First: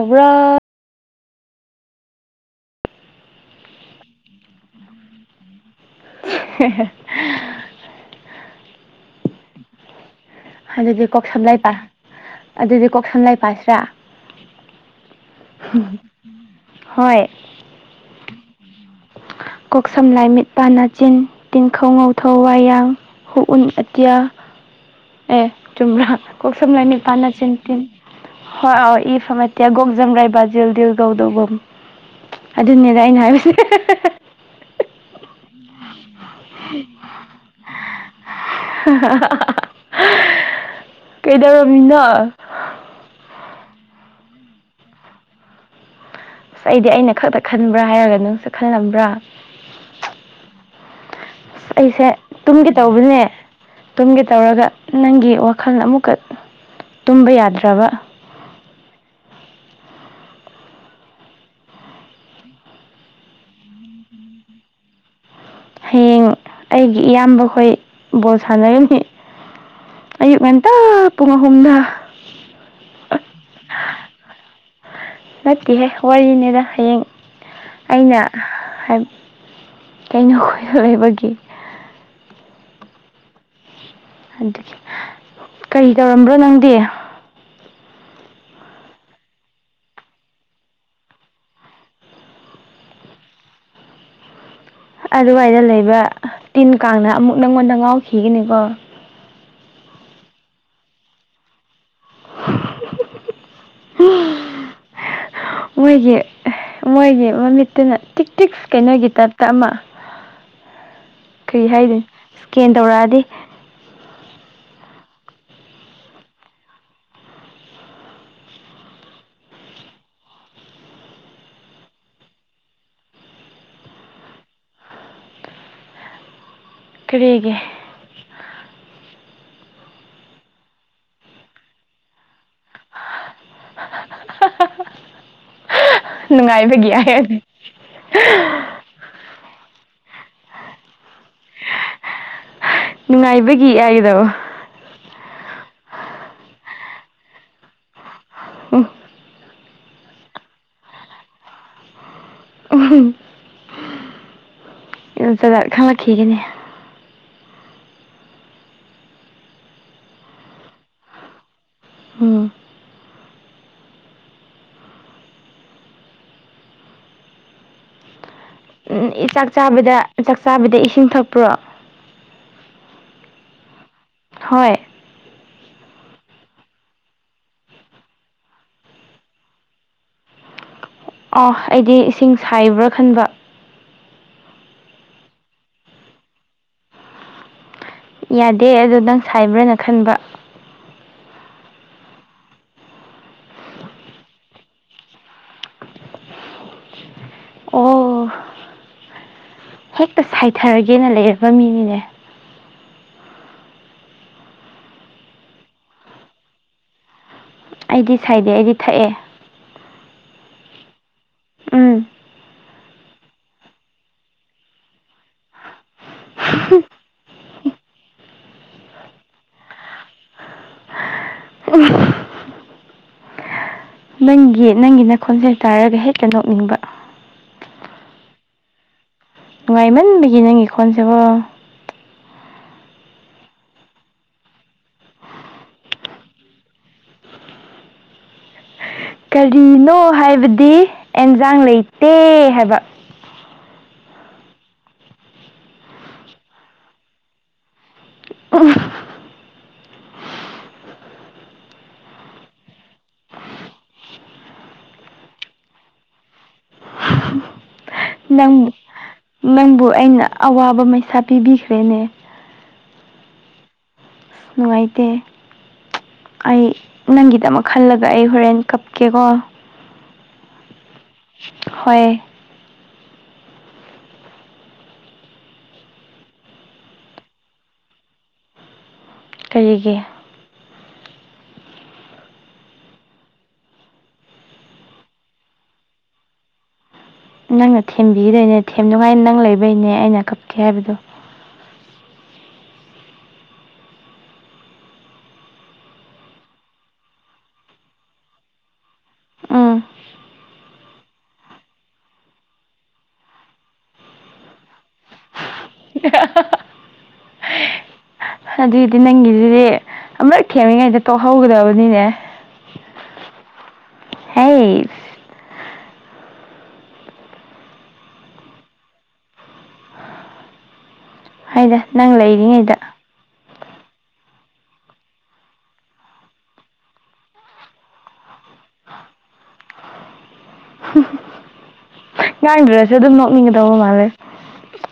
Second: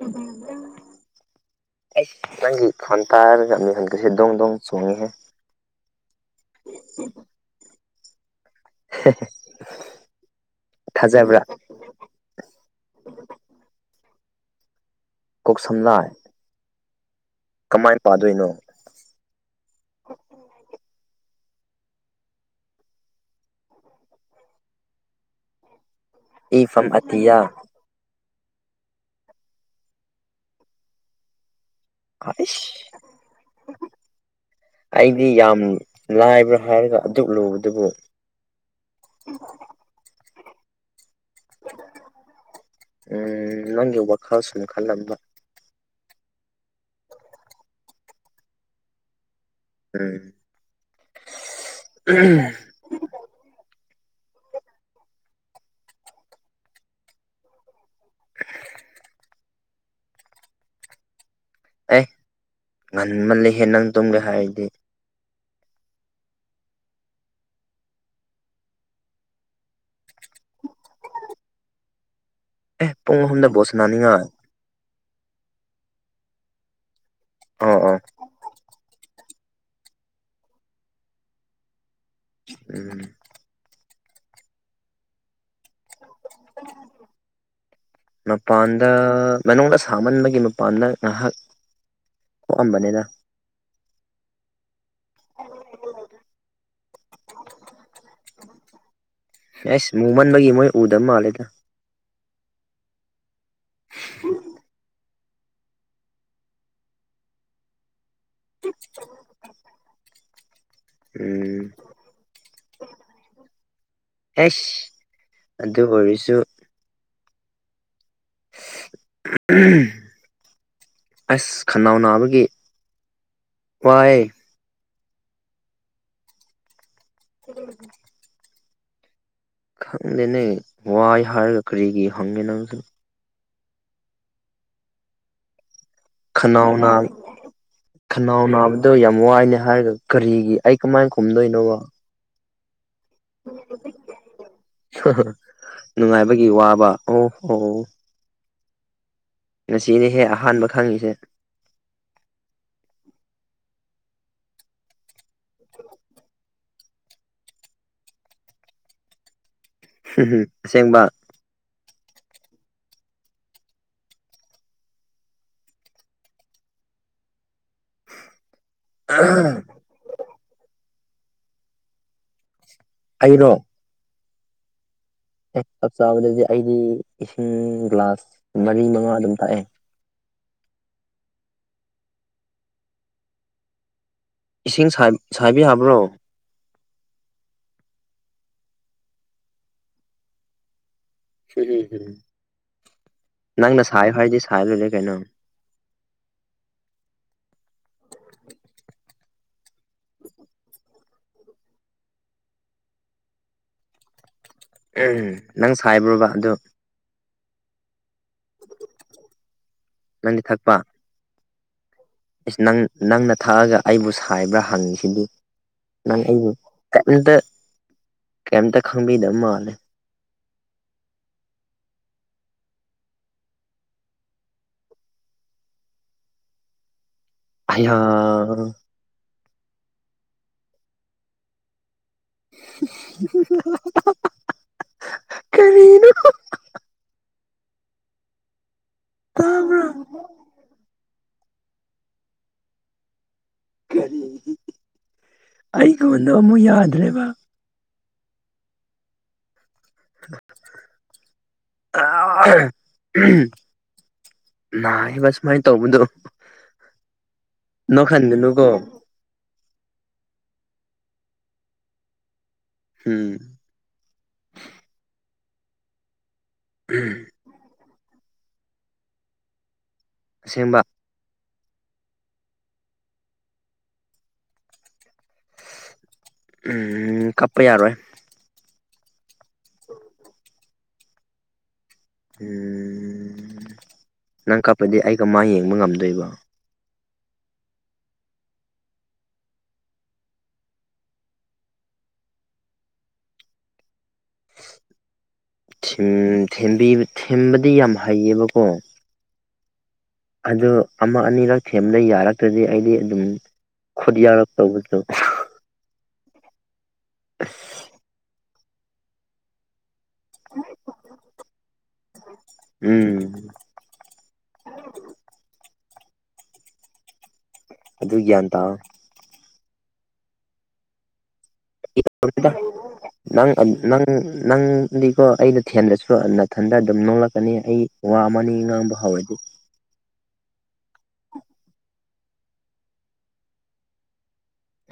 [unintelligible] ꯑꯁ ꯅꯪꯒꯤ ꯈꯣꯟ ꯇꯥꯔꯒ ꯃꯤꯍꯨꯟꯒꯥꯁꯦ ꯗꯨꯡ ꯗꯨꯡ ꯆꯣꯡꯉꯦꯍꯦ [unintelligible] [unintelligible] [unintelligible] ꯑꯗꯨꯗꯤ ꯊꯥꯖꯕ꯭ꯔꯥ ꯀꯣꯛꯁꯝ ꯂꯥꯏ ꯄ ꯑꯗꯨꯗꯤ ꯀꯣꯛꯁꯝ ꯂꯩ ꯄꯥꯁꯤꯔꯥ ꯀꯣꯛ ꯍꯣꯏ ꯀꯃꯥꯏ ꯄꯥꯗꯣꯏꯅꯣ ꯀꯣꯛꯁꯝ ꯂꯥꯏ ꯃꯤꯠ ꯄꯅꯆꯤꯟ ꯇꯤꯟꯈꯧ ꯉꯧꯊꯧ ꯋꯥꯌꯥꯡ ꯍꯨꯛ ꯎꯟ ꯑꯇꯌꯥ ꯑꯦ ꯆꯨꯝ꯭ꯕꯔꯥ ꯀꯣꯛ ꯏ ꯁꯨꯝ ꯐ꯭ꯔꯝ ꯂꯩꯃꯤ ꯄꯥꯟꯅ ꯑꯇꯤꯌꯥ ꯆ ꯇꯤꯟ ꯍꯣꯏ ꯑ ꯏ ꯐꯝ ꯑꯇꯤꯌꯥ ꯒꯣꯛ ꯖꯝ ꯔꯥꯏ ꯕꯥꯖꯤꯜ ꯗꯤꯜ ꯒꯧꯗꯧꯕꯝ ꯑꯩꯁ ꯑꯗꯨꯅꯦꯅ ꯑꯩꯅ ꯍꯥꯏꯕꯁꯦ ꯑꯩꯗꯤ ꯌꯥꯝ ꯂꯥꯏꯕ꯭ꯔꯥ ꯍꯥꯏꯔꯒ ꯑꯗꯨꯛ ꯂꯨꯕꯗꯨꯕꯨ ꯀꯩꯗꯧꯔꯝꯃꯤꯅꯣ ꯎꯝ ꯅꯪꯒꯤ ꯋꯥꯈꯜꯁꯨꯝ ꯈꯜꯂꯝꯕ ꯑꯩꯗꯤ ꯑꯩꯅ ꯈꯛꯇ ꯈꯟꯕ꯭ꯔꯥ ꯍꯥꯏꯔꯒ ꯅꯪꯁꯨ ꯈꯜꯂꯝꯕ꯭ꯔꯥ ꯎꯝ ꯑꯩꯁꯦ ꯇꯨꯡꯒꯤ ꯇꯧꯕꯅꯦ ꯇꯨꯝꯒꯦ ꯇꯧꯔꯒ ꯅꯪꯒꯤ ꯋꯥꯈꯜ ꯑꯃꯨꯛꯀ ꯇꯨꯝꯕ ꯌꯥꯗ꯭ꯔꯕ ꯑꯦ ꯉꯟꯃꯜꯜꯂꯤꯍꯦ ꯅꯪ ꯇꯨꯝꯒꯦ ꯍꯥꯏꯔꯗꯤ ꯍꯌꯦꯡ ꯑꯩꯒꯤ ꯏꯌꯥꯝꯕꯈꯣꯏ ꯕꯣꯜ ꯁꯥꯟꯅꯔꯝꯅꯤ ꯑꯌꯨꯛ ꯉꯟꯇꯥ ꯄꯨꯡ ꯑꯍꯨꯝꯗ ꯑꯦ ꯄꯨꯡ ꯑꯍꯨꯝꯗ ꯕꯣꯜꯁꯅꯥꯅꯤꯉ ꯅꯠꯇꯦꯍꯦ ꯋꯥꯔꯤꯅꯤꯗ ꯍꯌꯦꯡ ꯑꯣ ꯑꯣ ꯑꯩꯅ ꯀꯩꯅꯣ ꯈꯣꯏꯅ ꯂꯩꯕꯒꯤ ꯎꯝ [unintelligible] ꯀꯔꯤ ꯇꯧꯔꯝꯕ꯭ꯔꯣ ꯅꯪꯗꯤ ꯃꯄꯥꯟꯗ ꯃꯅꯨꯡꯗ ꯁꯥꯃꯟꯕꯒꯤ ꯃꯄꯥꯟꯗ ꯉꯥꯏꯍꯥꯛ ꯊꯣꯛꯑꯝꯕꯅꯦꯗ ꯑꯗꯨꯋꯥꯏꯗ ꯂꯩꯕ ꯇꯤꯟ ꯀꯥꯡꯅ ꯑꯃꯨꯛ ꯅꯪꯉꯣꯟꯗ ꯉꯥꯎꯈꯤꯒꯅꯤꯀꯣ ꯁꯦꯁ ꯃꯨꯃꯟꯕꯒꯤ ꯃꯣꯏ ꯎꯗꯕ ꯃꯥꯜꯂꯦꯗ [unintelligible] [unintelligible] ꯃꯣꯏꯒꯤ ꯃꯣꯏꯒꯤ ꯃꯃꯤꯠꯇꯨꯅ ꯇꯤꯛ ꯇꯤꯛ ꯀꯩꯅꯣꯒꯤ ꯇꯥꯏꯞꯇ ꯑꯃ ꯎꯝ ꯀꯔꯤ ꯍꯥꯏꯗꯣꯏꯅꯣ ꯁꯀꯦꯟ ꯇꯧꯔꯛꯑꯗꯤ ꯑꯦꯁ ꯑꯗꯨ ꯑꯣꯏꯔꯁꯨ [inaudible] ꯑꯁ ꯈꯅꯥꯎ ꯅꯥꯕꯒꯤ ꯋꯥꯏ ꯀꯔꯤꯒꯤ ꯈꯪꯗꯦꯅꯦ ꯋꯥꯏ ꯍꯥꯏꯔꯒ ꯀꯔꯤꯒꯤ ꯍꯡꯉꯦ ꯅꯪꯁꯨ ꯈꯅꯥꯎ ꯅꯥ ꯅꯨꯡꯉꯥꯏꯕꯒꯤ ꯍꯥꯏꯔꯅꯤ ꯈꯅꯥꯎ ꯅꯥꯕꯗꯣ ꯌꯥꯝ ꯋꯥꯏꯅꯦ ꯍꯥꯏꯔꯒ ꯀꯔꯤꯒꯤ ꯑꯩ ꯀꯃꯥꯏꯅ ꯈꯨꯝꯗꯣꯏꯅꯣꯕ ꯅꯨꯡꯉꯥꯏꯕꯒꯤ ꯍꯥꯏꯒꯗꯕ ꯅꯨꯡꯉꯥꯏꯕꯒꯤ ꯋꯥꯕ ꯑꯣ ꯐꯣ ꯍꯝ ꯉꯁꯤꯗꯤ ꯍꯦꯛ ꯑꯍꯥꯟꯕ ꯈꯪꯉꯤꯁꯦ [inaudible] ꯌꯥꯝ ꯖꯥꯠ ꯖꯥꯠ ꯈꯪꯂꯛꯈꯤꯒꯅꯤ ꯑꯁꯦꯡꯕ ꯎꯝ ꯎꯝ ꯎ ꯆꯥꯛ ꯆꯥꯕꯗ ꯆꯥꯛ ꯆꯥꯕꯗ ꯏꯁꯤꯡ ꯊꯛꯄ꯭ꯔꯣ ꯑꯩꯩꯔꯣ ꯍꯣꯏ ꯑꯦ ꯆꯥꯛ ꯆꯥꯕꯗꯗꯤ ꯑꯩꯗꯤ ꯏꯁꯤꯡ ꯒ꯭ꯂꯥꯁ ꯃꯔꯤ ꯃꯉꯥ ꯑꯗꯨꯝ ꯊꯛꯑꯦ ꯑꯥ ꯑꯩꯗꯤ ꯏꯁꯤꯡ ꯁꯥꯏꯕ꯭ꯔꯥ ꯈꯟꯕ ꯏꯁꯤꯡ ꯁꯥꯏꯕ ꯁꯥꯏꯕ ꯌꯥꯕ꯭ꯔꯣ ꯌꯥꯗꯦ ꯑꯗꯨ ꯅꯪ ꯁꯥꯏꯕ꯭ꯔꯅ ꯈꯟꯕ ꯀꯔꯤꯒꯤꯅꯣ ꯅꯪꯅ ꯁꯥꯏꯌꯣ ꯍꯥꯏꯗꯤ ꯁꯥꯏ ꯂꯣꯏꯔꯦ ꯀꯩꯅꯣ ꯑꯣ ꯍꯦꯛꯇ ꯁꯥꯏꯊꯔꯒꯦꯅ ꯂꯩꯔꯕ ꯃꯤꯅꯤꯅꯦ ꯎꯝ ꯅꯪ ꯁꯥꯏꯕ꯭ꯔꯣꯕ ꯑꯗꯨ ꯑꯩꯗꯤ ꯁꯥꯏꯗꯦ ꯑꯩꯗꯤ ꯊꯛꯑꯦ ꯅꯪꯗꯤ ꯊꯛꯄ ꯎꯝ ꯏꯁ ꯅꯪ ꯅꯪꯅ ꯊꯛꯑꯒ ꯑꯩꯕꯨ ꯁꯥꯏꯕ꯭ꯔꯥ ꯍꯪꯉꯤꯁꯤꯗꯤ ꯅꯪ ꯑꯩꯕꯨ ꯀꯩꯝꯇ ꯀꯩꯝꯇ ꯈꯪꯕꯤꯗꯕ ꯃꯥꯜꯂꯦ [inaudible] ꯅꯪꯒꯤ ꯅꯪꯒꯤ ꯅꯈꯣꯟꯁꯦ ꯇꯥꯔꯒ ꯍꯦꯛꯇ ꯅꯣꯛꯅꯤꯡꯕ ꯑꯩꯌꯥ ꯅꯨꯡꯉꯥꯏꯃꯟꯕꯒꯤ ꯅꯪꯒꯤ ꯈꯣꯟꯁꯦꯀꯣ [inaudible] ꯀꯔꯤꯅꯣ ꯇꯥꯕ꯭ꯔꯥ ꯀꯔꯤꯅꯣ ꯍꯥꯏꯕꯗꯤ ꯑꯦꯟꯖꯥꯡ ꯂꯩꯇꯦ ꯍꯥꯏꯕ ꯀꯔꯤꯒꯤ ꯑꯩꯈꯣꯟ ꯗꯣ ꯑꯃꯨꯛ ꯌꯥꯗ꯭ꯔꯦꯕ ꯎꯝ [inaudible] ꯅꯥꯏꯌꯦꯕ ꯁꯨꯃꯥꯏꯅ ꯇꯧꯕꯗꯣ ꯅꯣꯛꯍꯟꯒꯅꯨꯒꯣ ꯅꯪ ꯅꯪꯕꯨ ꯑꯩꯅ ꯑꯋꯥꯕ ꯃꯩꯁꯥ ꯄꯤꯕꯤꯈ꯭ꯔꯦꯅꯦ ꯎꯝ ꯅꯨꯡꯉꯥꯏꯇꯦ ꯑꯩ ꯅꯪꯒꯤꯗꯃꯛ ꯈꯜꯂꯒ ꯑꯩ ꯍꯣꯔꯦꯟ ꯀꯞꯀꯦꯀꯣ ꯑꯁꯦꯡꯕ ꯍꯣꯏ ꯎꯨꯝ ꯀꯞꯄ ꯌꯥꯔꯣꯏ ꯀꯩꯒꯤ ꯎꯨꯝ ꯅꯪ ꯀꯞꯄꯗꯤ ꯑꯩ ꯀꯃꯥꯏ ꯌꯦꯡꯕ ꯉꯝꯗꯣꯏꯕ ꯅꯪꯅ ꯊꯦꯝꯕꯤꯗꯣꯏꯅꯦ ꯊꯦꯝꯅꯤꯉꯥꯏ ꯅꯪ ꯂꯩꯕꯩꯅꯦ ꯑꯩꯅ ꯀꯞꯀꯦ ꯍꯥꯏꯕꯗꯣ ꯊꯦꯝ ꯊꯦꯝꯕꯤ ꯊꯦꯝꯕꯗꯤ ꯌꯥꯝ ꯍꯩꯌꯦꯕꯀꯣ ꯎꯝ ꯑꯗꯨ ꯑꯃ ꯑꯅꯤꯔꯛ ꯊꯦꯝꯕꯗ ꯌꯥꯔꯛꯇ꯭ꯔꯗꯤ ꯑꯩꯗꯤ ꯑꯗꯨꯝ ꯈꯨꯠ ꯌꯥꯎꯔꯛꯇꯧꯕꯗꯣ ꯑꯦ ꯍꯥ ꯍꯥ ꯑꯁ ꯑꯗꯨꯗꯤ ꯅꯪꯒꯤꯁꯤꯗꯤ ꯑꯃꯨꯔꯛ ꯊꯦꯝꯃꯤꯉꯩꯗ ꯇꯣꯛꯍꯧꯒꯗꯕꯅꯤꯅꯦ ꯎꯨꯝ ꯍꯦꯁ ꯑꯗꯨ ꯒ꯭ꯌꯥꯟ ꯇꯥꯎ ꯍꯣꯏꯗ ꯅꯪ ꯂꯩꯔꯤꯉꯩꯗ ꯅꯪ ꯑꯥ ꯅꯪ ꯅꯪꯗꯤꯀꯣ ꯑꯩꯅ ꯊꯦꯝꯗꯔꯁꯨ ꯅꯊꯟꯗ ꯑꯗꯨꯝ ꯅꯣꯛꯂꯛꯀꯅꯤ ꯑꯩ ꯋꯥ ꯑꯃꯅꯤ ꯉꯥꯡꯕ ꯍꯧꯔꯗꯤ ꯉꯥꯡꯗ꯭ꯔꯁꯨ ꯑꯗꯨꯝ ꯅꯣꯛꯅꯤꯡꯒꯗꯧꯕ ꯃꯥꯜꯂꯦ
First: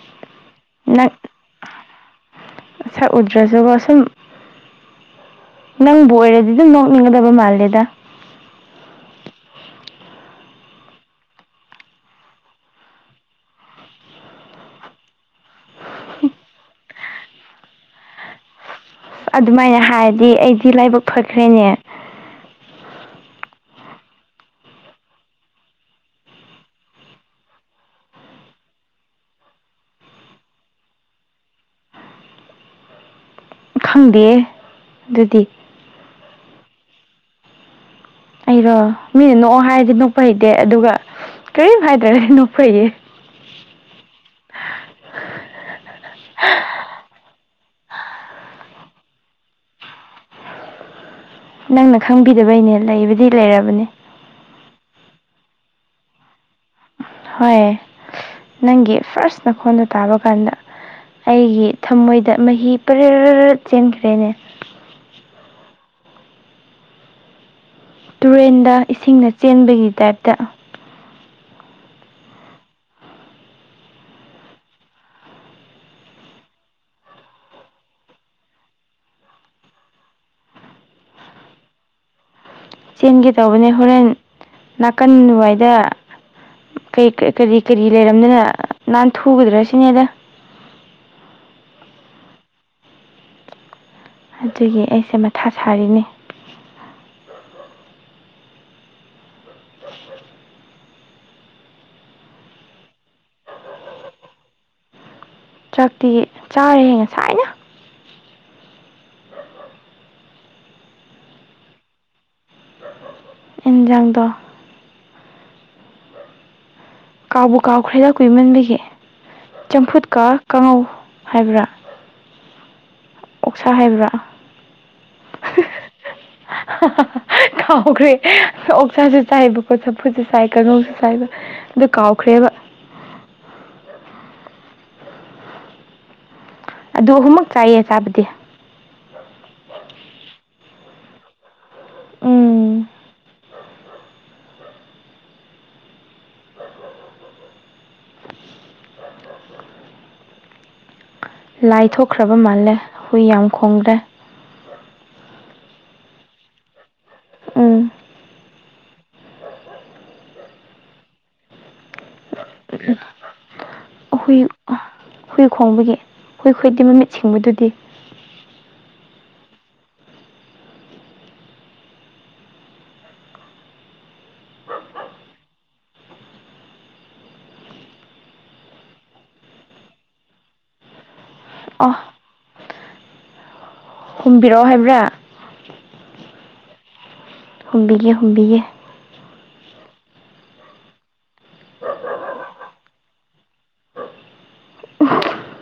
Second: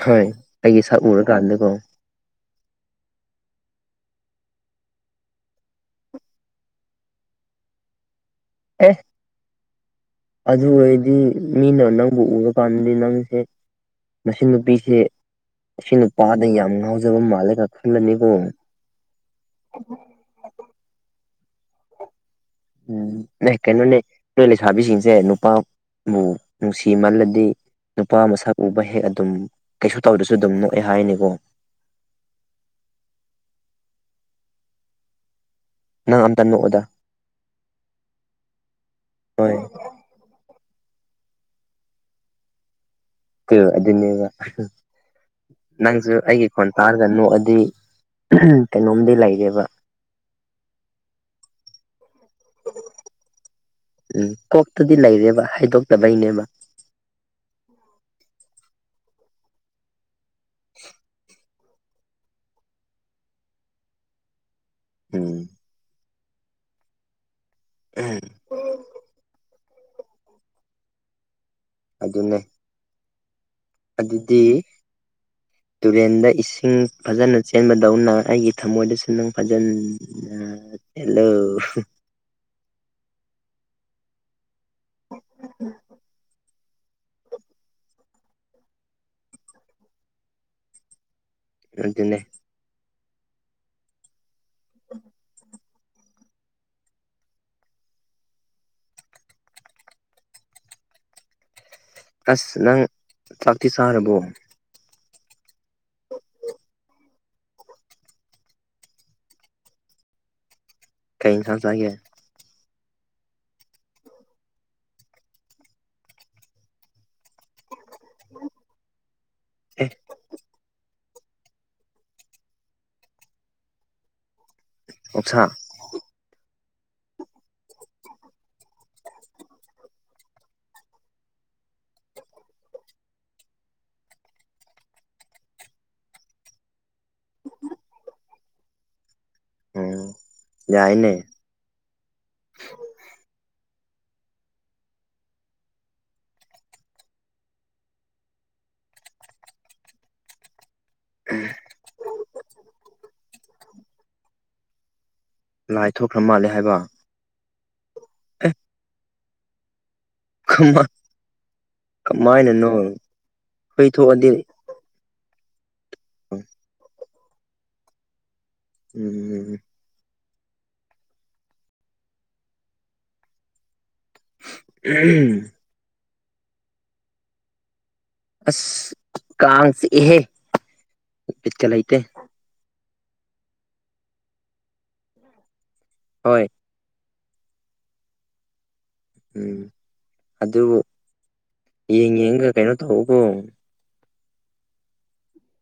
ꯍꯣꯏ ꯑꯩꯒꯤ ꯁꯛ ꯅꯪ ꯎꯔꯀꯥꯟꯗꯀꯣ ꯁꯛ ꯎꯗ꯭ꯔꯁꯨꯀꯣ ꯁꯨꯝ ꯅꯪꯕꯨ ꯑꯣꯏꯔꯗꯤ ꯑꯗꯨꯝ ꯅꯣꯛꯅꯤꯡꯒꯗꯕ ꯃꯥꯜꯂꯦꯗ ꯑꯦꯁ ꯑꯗꯨ ꯑꯣꯏꯔꯗꯤ ꯃꯤꯅ ꯅꯪꯕꯨ ꯎꯔꯀꯥꯟꯗꯗꯤ ꯅꯪꯁꯦ ꯃꯁꯤ ꯅꯨꯄꯤꯁꯦ ꯑꯁꯤ ꯅꯨꯄꯥꯗ ꯌꯥꯝ ꯉꯥꯎꯖꯕ ꯃꯥꯜꯂꯦꯒ ꯈꯜꯂꯅꯤꯀꯣ ꯑꯗꯨꯃꯥꯏꯅ ꯍꯥꯏꯔꯗꯤ ꯑꯩꯗꯤ ꯂꯥꯏꯕꯛ ꯐꯈ꯭ꯔꯦꯅꯦ ꯎꯝ ꯅꯦ ꯀꯩꯅꯣꯅꯦ ꯅꯣꯏ ꯂꯩꯁꯥꯕꯤꯁꯤꯡꯁꯦ ꯅꯨꯄꯥ ꯕꯨ ꯅꯨꯡꯁꯤꯃꯜꯂꯗꯤ ꯅꯨꯄꯥ ꯃꯁꯛ ꯎꯕ ꯍꯦꯛ ꯑꯗꯨꯝ ꯀꯩꯁꯨ ꯇꯧꯗꯁꯨ ꯑꯗꯨꯝ ꯅꯣꯛꯑꯦ ꯍꯥꯏꯅꯦꯀꯣ ꯈꯪꯗꯦ ꯑꯗꯨꯗꯤ ꯅꯪ ꯑꯝꯇ ꯅꯣꯛꯑꯣꯗ ꯑꯩꯔꯣ ꯃꯤꯅ ꯅꯣꯛꯑꯣ ꯍꯣꯏ ꯍꯥꯏꯔꯗꯤ ꯅꯣꯛꯄ ꯍꯩꯇꯦ ꯑꯗꯨꯒ ꯀꯔꯤꯝ ꯍꯥꯏꯗ꯭ꯔꯦ ꯅꯣꯛꯄ ꯍꯩꯌꯦ ꯑꯦ ꯑꯗꯨꯗꯕ ꯅꯪꯁꯨ ꯑꯩꯒꯤ ꯈꯣꯟ ꯇꯥꯔꯒ ꯅꯣꯛꯑꯗꯤ ꯑꯍ ꯀꯩꯅꯣꯝꯗꯤ ꯂꯩꯔꯦꯕ ꯅꯪꯅ ꯈꯪꯕꯤꯗꯕꯩꯅꯦ ꯂꯩꯕꯗꯤ ꯂꯩꯔꯕꯅꯦ ꯎꯝ ꯀꯣꯛꯇꯗꯤ ꯂꯩꯔꯦꯕ ꯍꯥꯏꯗꯣꯛꯇꯕꯩꯅꯦꯕ ꯍꯣꯏ ꯅꯪꯒꯤ ꯐ꯭ꯔꯥꯁ ꯅꯈꯣꯟꯗꯣ ꯇꯥꯕ ꯀꯥꯟꯗ ꯑꯩꯒꯤ ꯊꯃꯣꯏꯗ ꯃꯍꯤ ꯄꯔꯦ ꯆꯦꯟꯈ꯭ꯔꯦꯅꯦ ꯎꯨꯝ ꯎꯨ ꯇꯨꯔꯦꯟꯗ ꯏꯁꯤꯡꯅ ꯆꯦꯟꯕꯒꯤ ꯇꯥꯏꯞꯇ ꯑꯗꯨꯅꯦ ꯑꯗꯨꯗꯤ ꯇꯨꯔꯦꯟꯗ ꯏꯁꯤꯡ ꯐꯖꯅ ꯆꯦꯟꯕꯗꯧꯅ ꯑꯩꯒꯤ ꯊꯃꯣꯏꯗꯁꯨ ꯅꯪ ꯐꯖꯟ [unintelligible] ꯍꯦꯜꯂꯣ ꯆꯦꯟꯒꯦ ꯇꯧꯕꯅꯦ ꯍꯣꯔꯦꯟ ꯅꯥꯀꯟ ꯋꯥꯏꯗ ꯀꯔꯤ ꯀꯔꯤ ꯂꯩꯔꯝꯗꯅ ꯅꯥꯟ ꯊꯨꯒꯗ꯭ꯔꯁꯤꯅꯦꯗ [unintelligible] ꯑꯗꯨꯒꯤ ꯑꯩꯁꯦ ꯃꯊꯥ ꯁꯥꯔꯤꯅꯤ ꯑꯁ ꯅꯪ ꯆꯥꯛꯇꯤ ꯆꯥꯔꯕꯣ ꯆꯥꯛꯇꯤ ꯆꯥꯔꯦ ꯍꯦ ꯉꯁꯥꯏꯅ ꯀꯩ ꯏꯟꯁꯥꯡ ꯆꯥꯒꯦ ꯏꯟꯖꯥꯡꯗꯣ ꯀꯥꯎꯕꯨ ꯀꯥꯎꯈ꯭ꯔꯦꯗ ꯀꯨꯏꯃꯟꯕꯤꯒꯦ ꯑꯦ ꯆꯝꯐꯨꯠꯀ ꯀꯥꯡꯉꯧ ꯍꯥꯏꯕ꯭ꯔꯥ ꯑꯣꯛꯁꯥ ꯍꯥꯏꯕ꯭ꯔꯥ ꯑꯣꯛꯁꯥ [unintelligible] ꯀꯥꯎꯈ꯭ꯔꯦ ꯑꯣꯛꯁꯥꯁꯨ ꯆꯥꯏꯕꯀꯣ ꯆꯝꯐꯨꯁꯨ ꯆꯥꯏ ꯀꯪꯉꯧꯡꯁꯨ ꯆꯥꯏꯕ ꯑꯗꯨ ꯀꯥꯎꯈ꯭ꯔꯦꯕ ꯑꯗꯨ ꯑꯍꯨꯝꯃꯛ ꯆꯥꯏꯌꯦ ꯆꯥꯕꯗꯤ ꯎꯝ ꯌꯥꯏꯅꯦ ꯎꯝ ꯂꯥꯏ ꯊꯣꯛꯈ꯭ꯔꯕ ꯃꯥꯜꯂꯦ ꯍꯨꯏ ꯌꯥꯝ ꯈꯣꯡꯈ꯭ꯔꯦ ꯂꯥꯏ ꯊꯣꯛꯈ꯭ꯔ ꯃꯥꯂꯦ ꯍꯥꯏꯕ ꯎꯝ ꯑꯦ ꯀꯃ ꯀꯃꯥꯏꯅꯅꯣ ꯍꯨꯏ ꯊꯣꯛꯑꯗꯤ ꯍꯨꯏ ꯈꯣꯡꯕꯒꯤ ꯍꯨꯏ ꯍꯨꯏꯗꯤ ꯃꯤꯠ ꯁꯤꯡꯕꯗꯨꯗꯤ ꯎꯝ ꯎꯝ [unintelligible] ꯑꯁ ꯀꯥꯡ ꯆꯤꯛꯑꯦꯍꯦ ꯕꯤꯠꯀ ꯑꯣ ꯂꯩꯇꯦ ꯍꯨꯝꯕꯤꯔꯛꯑꯣ ꯍꯥꯏꯕ꯭ꯔꯥ ꯍꯣꯏ ꯍꯨꯝꯕꯤꯒꯦ ꯍꯨꯝꯕꯤꯒꯦ ꯎꯝ ꯑꯗꯨꯕꯨ ꯌꯦꯡ ꯌꯦꯡꯒ ꯀꯩꯅꯣ ꯇꯧꯎꯀꯣ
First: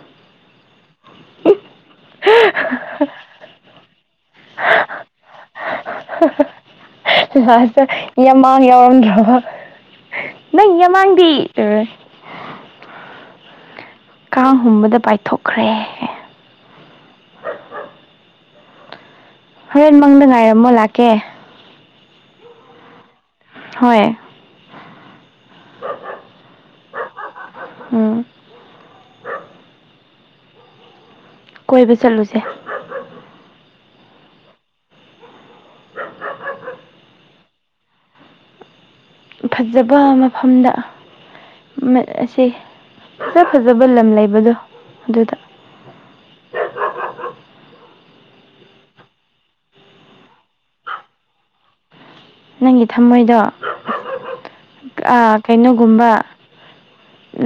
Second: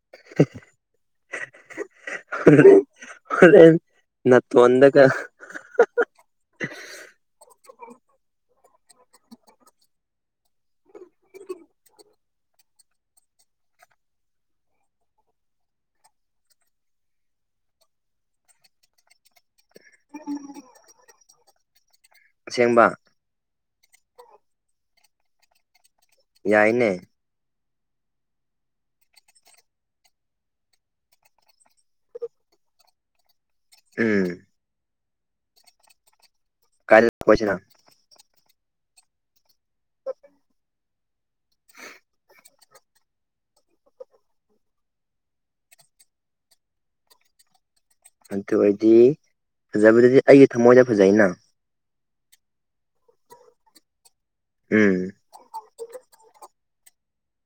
[unintelligible] ꯍꯣꯔꯦꯟ ꯅꯇꯣꯟꯗꯒ ꯂꯥꯁꯇ ꯌꯥꯝꯃꯥꯡ ꯌꯥꯎꯔꯝꯗ꯭ꯔꯕ ꯅꯪ ꯌꯥꯝꯃꯥꯡꯗꯤ ꯇꯧꯔꯦ ꯀꯥꯡ ꯍꯨꯝꯕꯗ ꯄꯥꯏꯊꯣꯛꯈ꯭ꯔꯦ ꯍꯣꯔꯦꯟ ꯃꯪꯗ ꯉꯥꯏꯔꯝꯃꯣ ꯂꯥꯛꯀꯦ ꯑꯁꯦꯡꯕ ꯍꯣꯏ ꯌꯥꯏꯅꯦ ꯎꯝ ꯀꯣꯏꯕ ꯆꯠꯂꯨꯁꯦ ꯎꯝ ꯀꯥꯏꯗ ꯀꯣꯏꯁꯦꯅꯣ ꯐꯖꯕ ꯃꯐꯝꯗ ꯃꯥ ꯑꯁꯤ ꯐꯖ ꯐꯖꯕ ꯂꯝ ꯂꯩꯕꯗꯣ ꯑꯗꯨꯗ ꯑꯗꯨ ꯑꯣꯏꯗꯤ ꯐꯖꯕꯗꯗꯤ ꯑꯩꯒꯤ ꯊꯃꯣꯏꯗ ꯐꯖꯩꯅ ꯅꯪꯒꯤ ꯊꯝꯃꯣꯏꯗꯣ ꯎꯝ ꯑꯥ ꯀꯩꯅꯣꯒꯨꯝꯕ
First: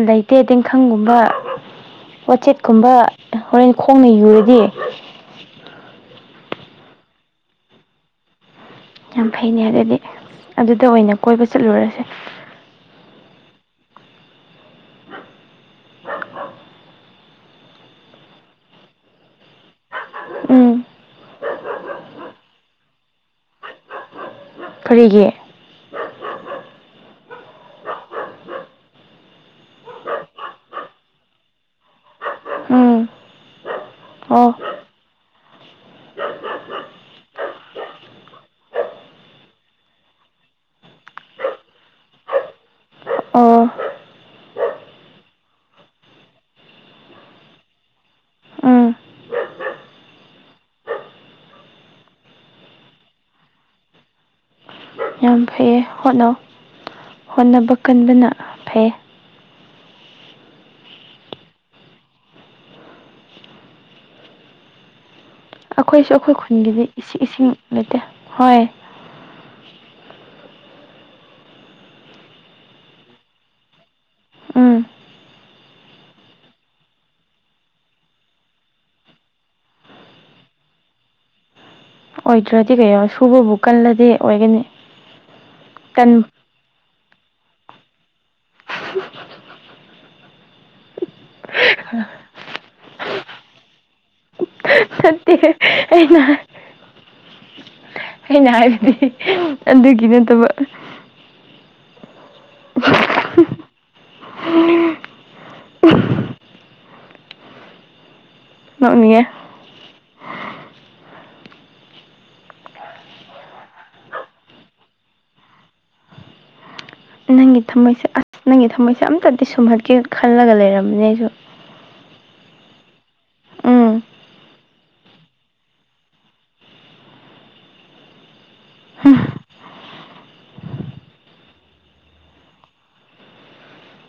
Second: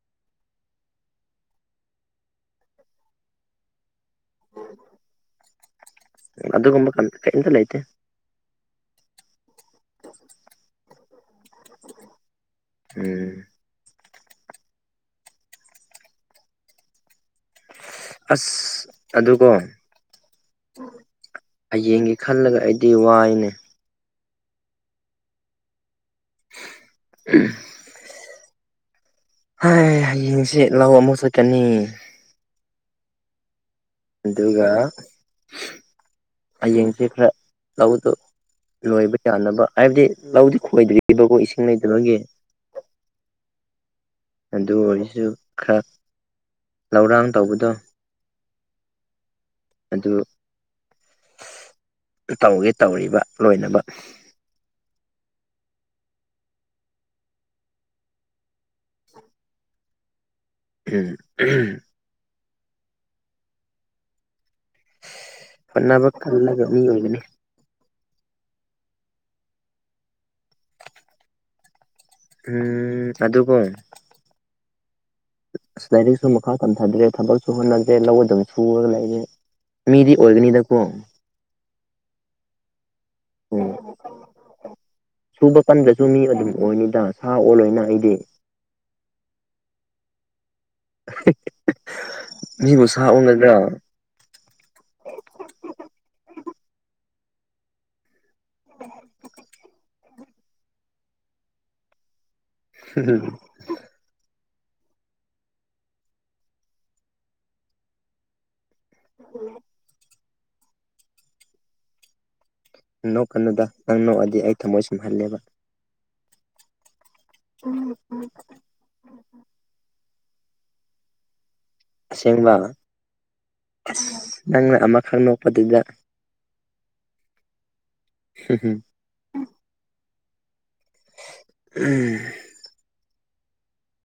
ꯂꯩꯇꯦ ꯇꯦꯡꯈꯪꯒꯨꯝꯕ ꯋꯥꯆꯦꯠꯀꯨꯝꯕ ꯍꯣꯔꯦꯟ ꯈꯣꯡꯅ ꯌꯨꯔꯗꯤ ꯑꯗꯨꯒꯨꯝꯕ ꯀꯝ ꯀꯩꯝꯇꯥ ꯂꯩꯇꯦ ꯌꯥꯝ ꯐꯩꯅꯦ ꯑꯗꯨꯗꯤ ꯑꯗꯨꯗ ꯑꯣꯏꯅ ꯀꯣꯏꯕ ꯆꯠꯂꯨꯔꯁꯦ ꯎꯝ ꯑꯁ ꯑꯗꯨ ꯀꯣ ꯎꯝ ꯍꯌꯦꯡꯒꯤ ꯈꯜꯂꯒ ꯑꯩꯗꯤ ꯋꯥꯏꯅꯦ ꯐꯔꯤꯒꯤ ꯎꯝ ꯍꯥꯏ ꯍꯌꯦꯡꯁꯤ ꯂꯧ ꯑꯃꯨꯛ ꯆꯠꯀꯥꯅꯤ ꯎꯝ ꯑꯣ ꯑꯗꯨꯒ ꯍꯌꯦꯡꯁꯦ ꯈꯔ ꯂꯧꯗꯣ ꯂꯣꯏꯕ ꯌꯥꯅꯕ ꯍꯥꯏꯕꯗꯤ ꯂꯧꯗꯤ ꯈꯣꯏꯗ꯭ꯔꯤꯕꯀꯣ ꯏꯁꯤꯡ ꯂꯩꯇꯕꯒꯤ ꯑꯣ ꯑꯗꯨ ꯑꯣꯏꯖꯨ ꯈꯔ ꯂꯧꯔꯥꯡ ꯇꯧꯕꯗꯣ ꯎꯝ ꯑꯗꯨ ꯇꯧꯒꯦ ꯇꯧꯔꯤꯕ ꯂꯣꯏꯅꯕ ꯌꯥꯝ ꯐꯩꯌꯦ ꯍꯣꯠꯅꯧ ꯍꯣꯠꯅꯕ ꯀꯟꯕꯅ ꯐꯩꯌꯦ ꯎꯝ ꯎꯝ ꯍꯣꯠꯅꯕ ꯑꯈꯣꯏꯁꯨ ꯑꯈꯣꯏ ꯀꯜꯂꯒ ꯃꯤ ꯈꯨꯟꯒꯤꯗꯤ ꯏꯁꯤ ꯑꯣꯏꯒꯅꯤ ꯏꯁꯤꯡ ꯂꯩꯇꯦ ꯍꯣꯏ ꯎꯝ ꯑꯗꯨꯀꯣ ꯎꯝ ꯑꯁ ꯂꯥꯏꯔꯤꯛꯁꯨ ꯃꯈꯥ ꯇꯝꯊꯗ꯭ꯔꯦ ꯊꯕꯛꯁꯨ ꯍꯣꯠꯅꯗ꯭ꯔꯦ ꯂꯧ ꯑꯗꯨꯝ ꯁꯨꯔꯒ ꯂꯩꯔꯦ ꯃꯤꯗꯤ ꯑꯣꯏꯒꯅꯤꯗꯀꯣ ꯑꯣꯏꯗ꯭ꯔꯥꯗꯤ ꯀꯩꯩꯅꯣ ꯁꯨꯕꯕꯨ ꯎꯝ ꯀꯜꯂꯗꯤ ꯑꯣꯏꯒꯅꯤ ꯁꯨꯕ ꯀꯟꯗ꯭ꯔꯁꯨ ꯇꯟ ꯃꯤ ꯑꯗꯨꯝ ꯑꯣꯏꯅꯤꯗ ꯁꯥ ꯑꯣꯜꯂꯣꯏꯅ ꯑꯩꯗꯤ ꯃꯤꯕꯨ ꯁꯥ ꯑꯣꯟꯒꯗ꯭ꯔꯣ ꯅꯠꯇꯦꯍꯦ ꯑꯩꯅ ꯍꯥꯏ ꯑꯩꯅ ꯍꯥꯏꯕꯗꯤ ꯑꯗꯨꯒꯤ ꯅꯠꯇꯕ ꯍꯝ ꯅꯣꯛꯅꯤꯡꯉꯦ ꯅꯣꯛꯀꯥꯅꯨꯗ ꯅꯪ ꯅꯣꯛꯑꯗꯤ ꯑꯩ ꯊꯝꯃꯣꯏ ꯁꯨꯝꯍꯠꯂꯦꯕ ꯅꯪꯒꯤ ꯊꯝꯃꯣꯏꯁꯦ ꯑꯁ ꯅꯪꯒꯤ ꯊꯝꯃꯣꯏꯁꯦ ꯑꯝꯇꯥꯗꯤ ꯁꯨꯝꯍꯠꯀꯦ ꯈꯜꯂꯒ ꯂꯩꯔꯝꯅꯦ ꯑꯩꯁꯨ ꯑꯁꯦꯡꯕ ꯎꯝ ꯑꯁ ꯅꯪꯅ ꯑꯃꯥꯈꯛ ꯅꯣꯛꯄꯗꯨꯗ ꯍꯝ ꯍꯝ ꯎꯝ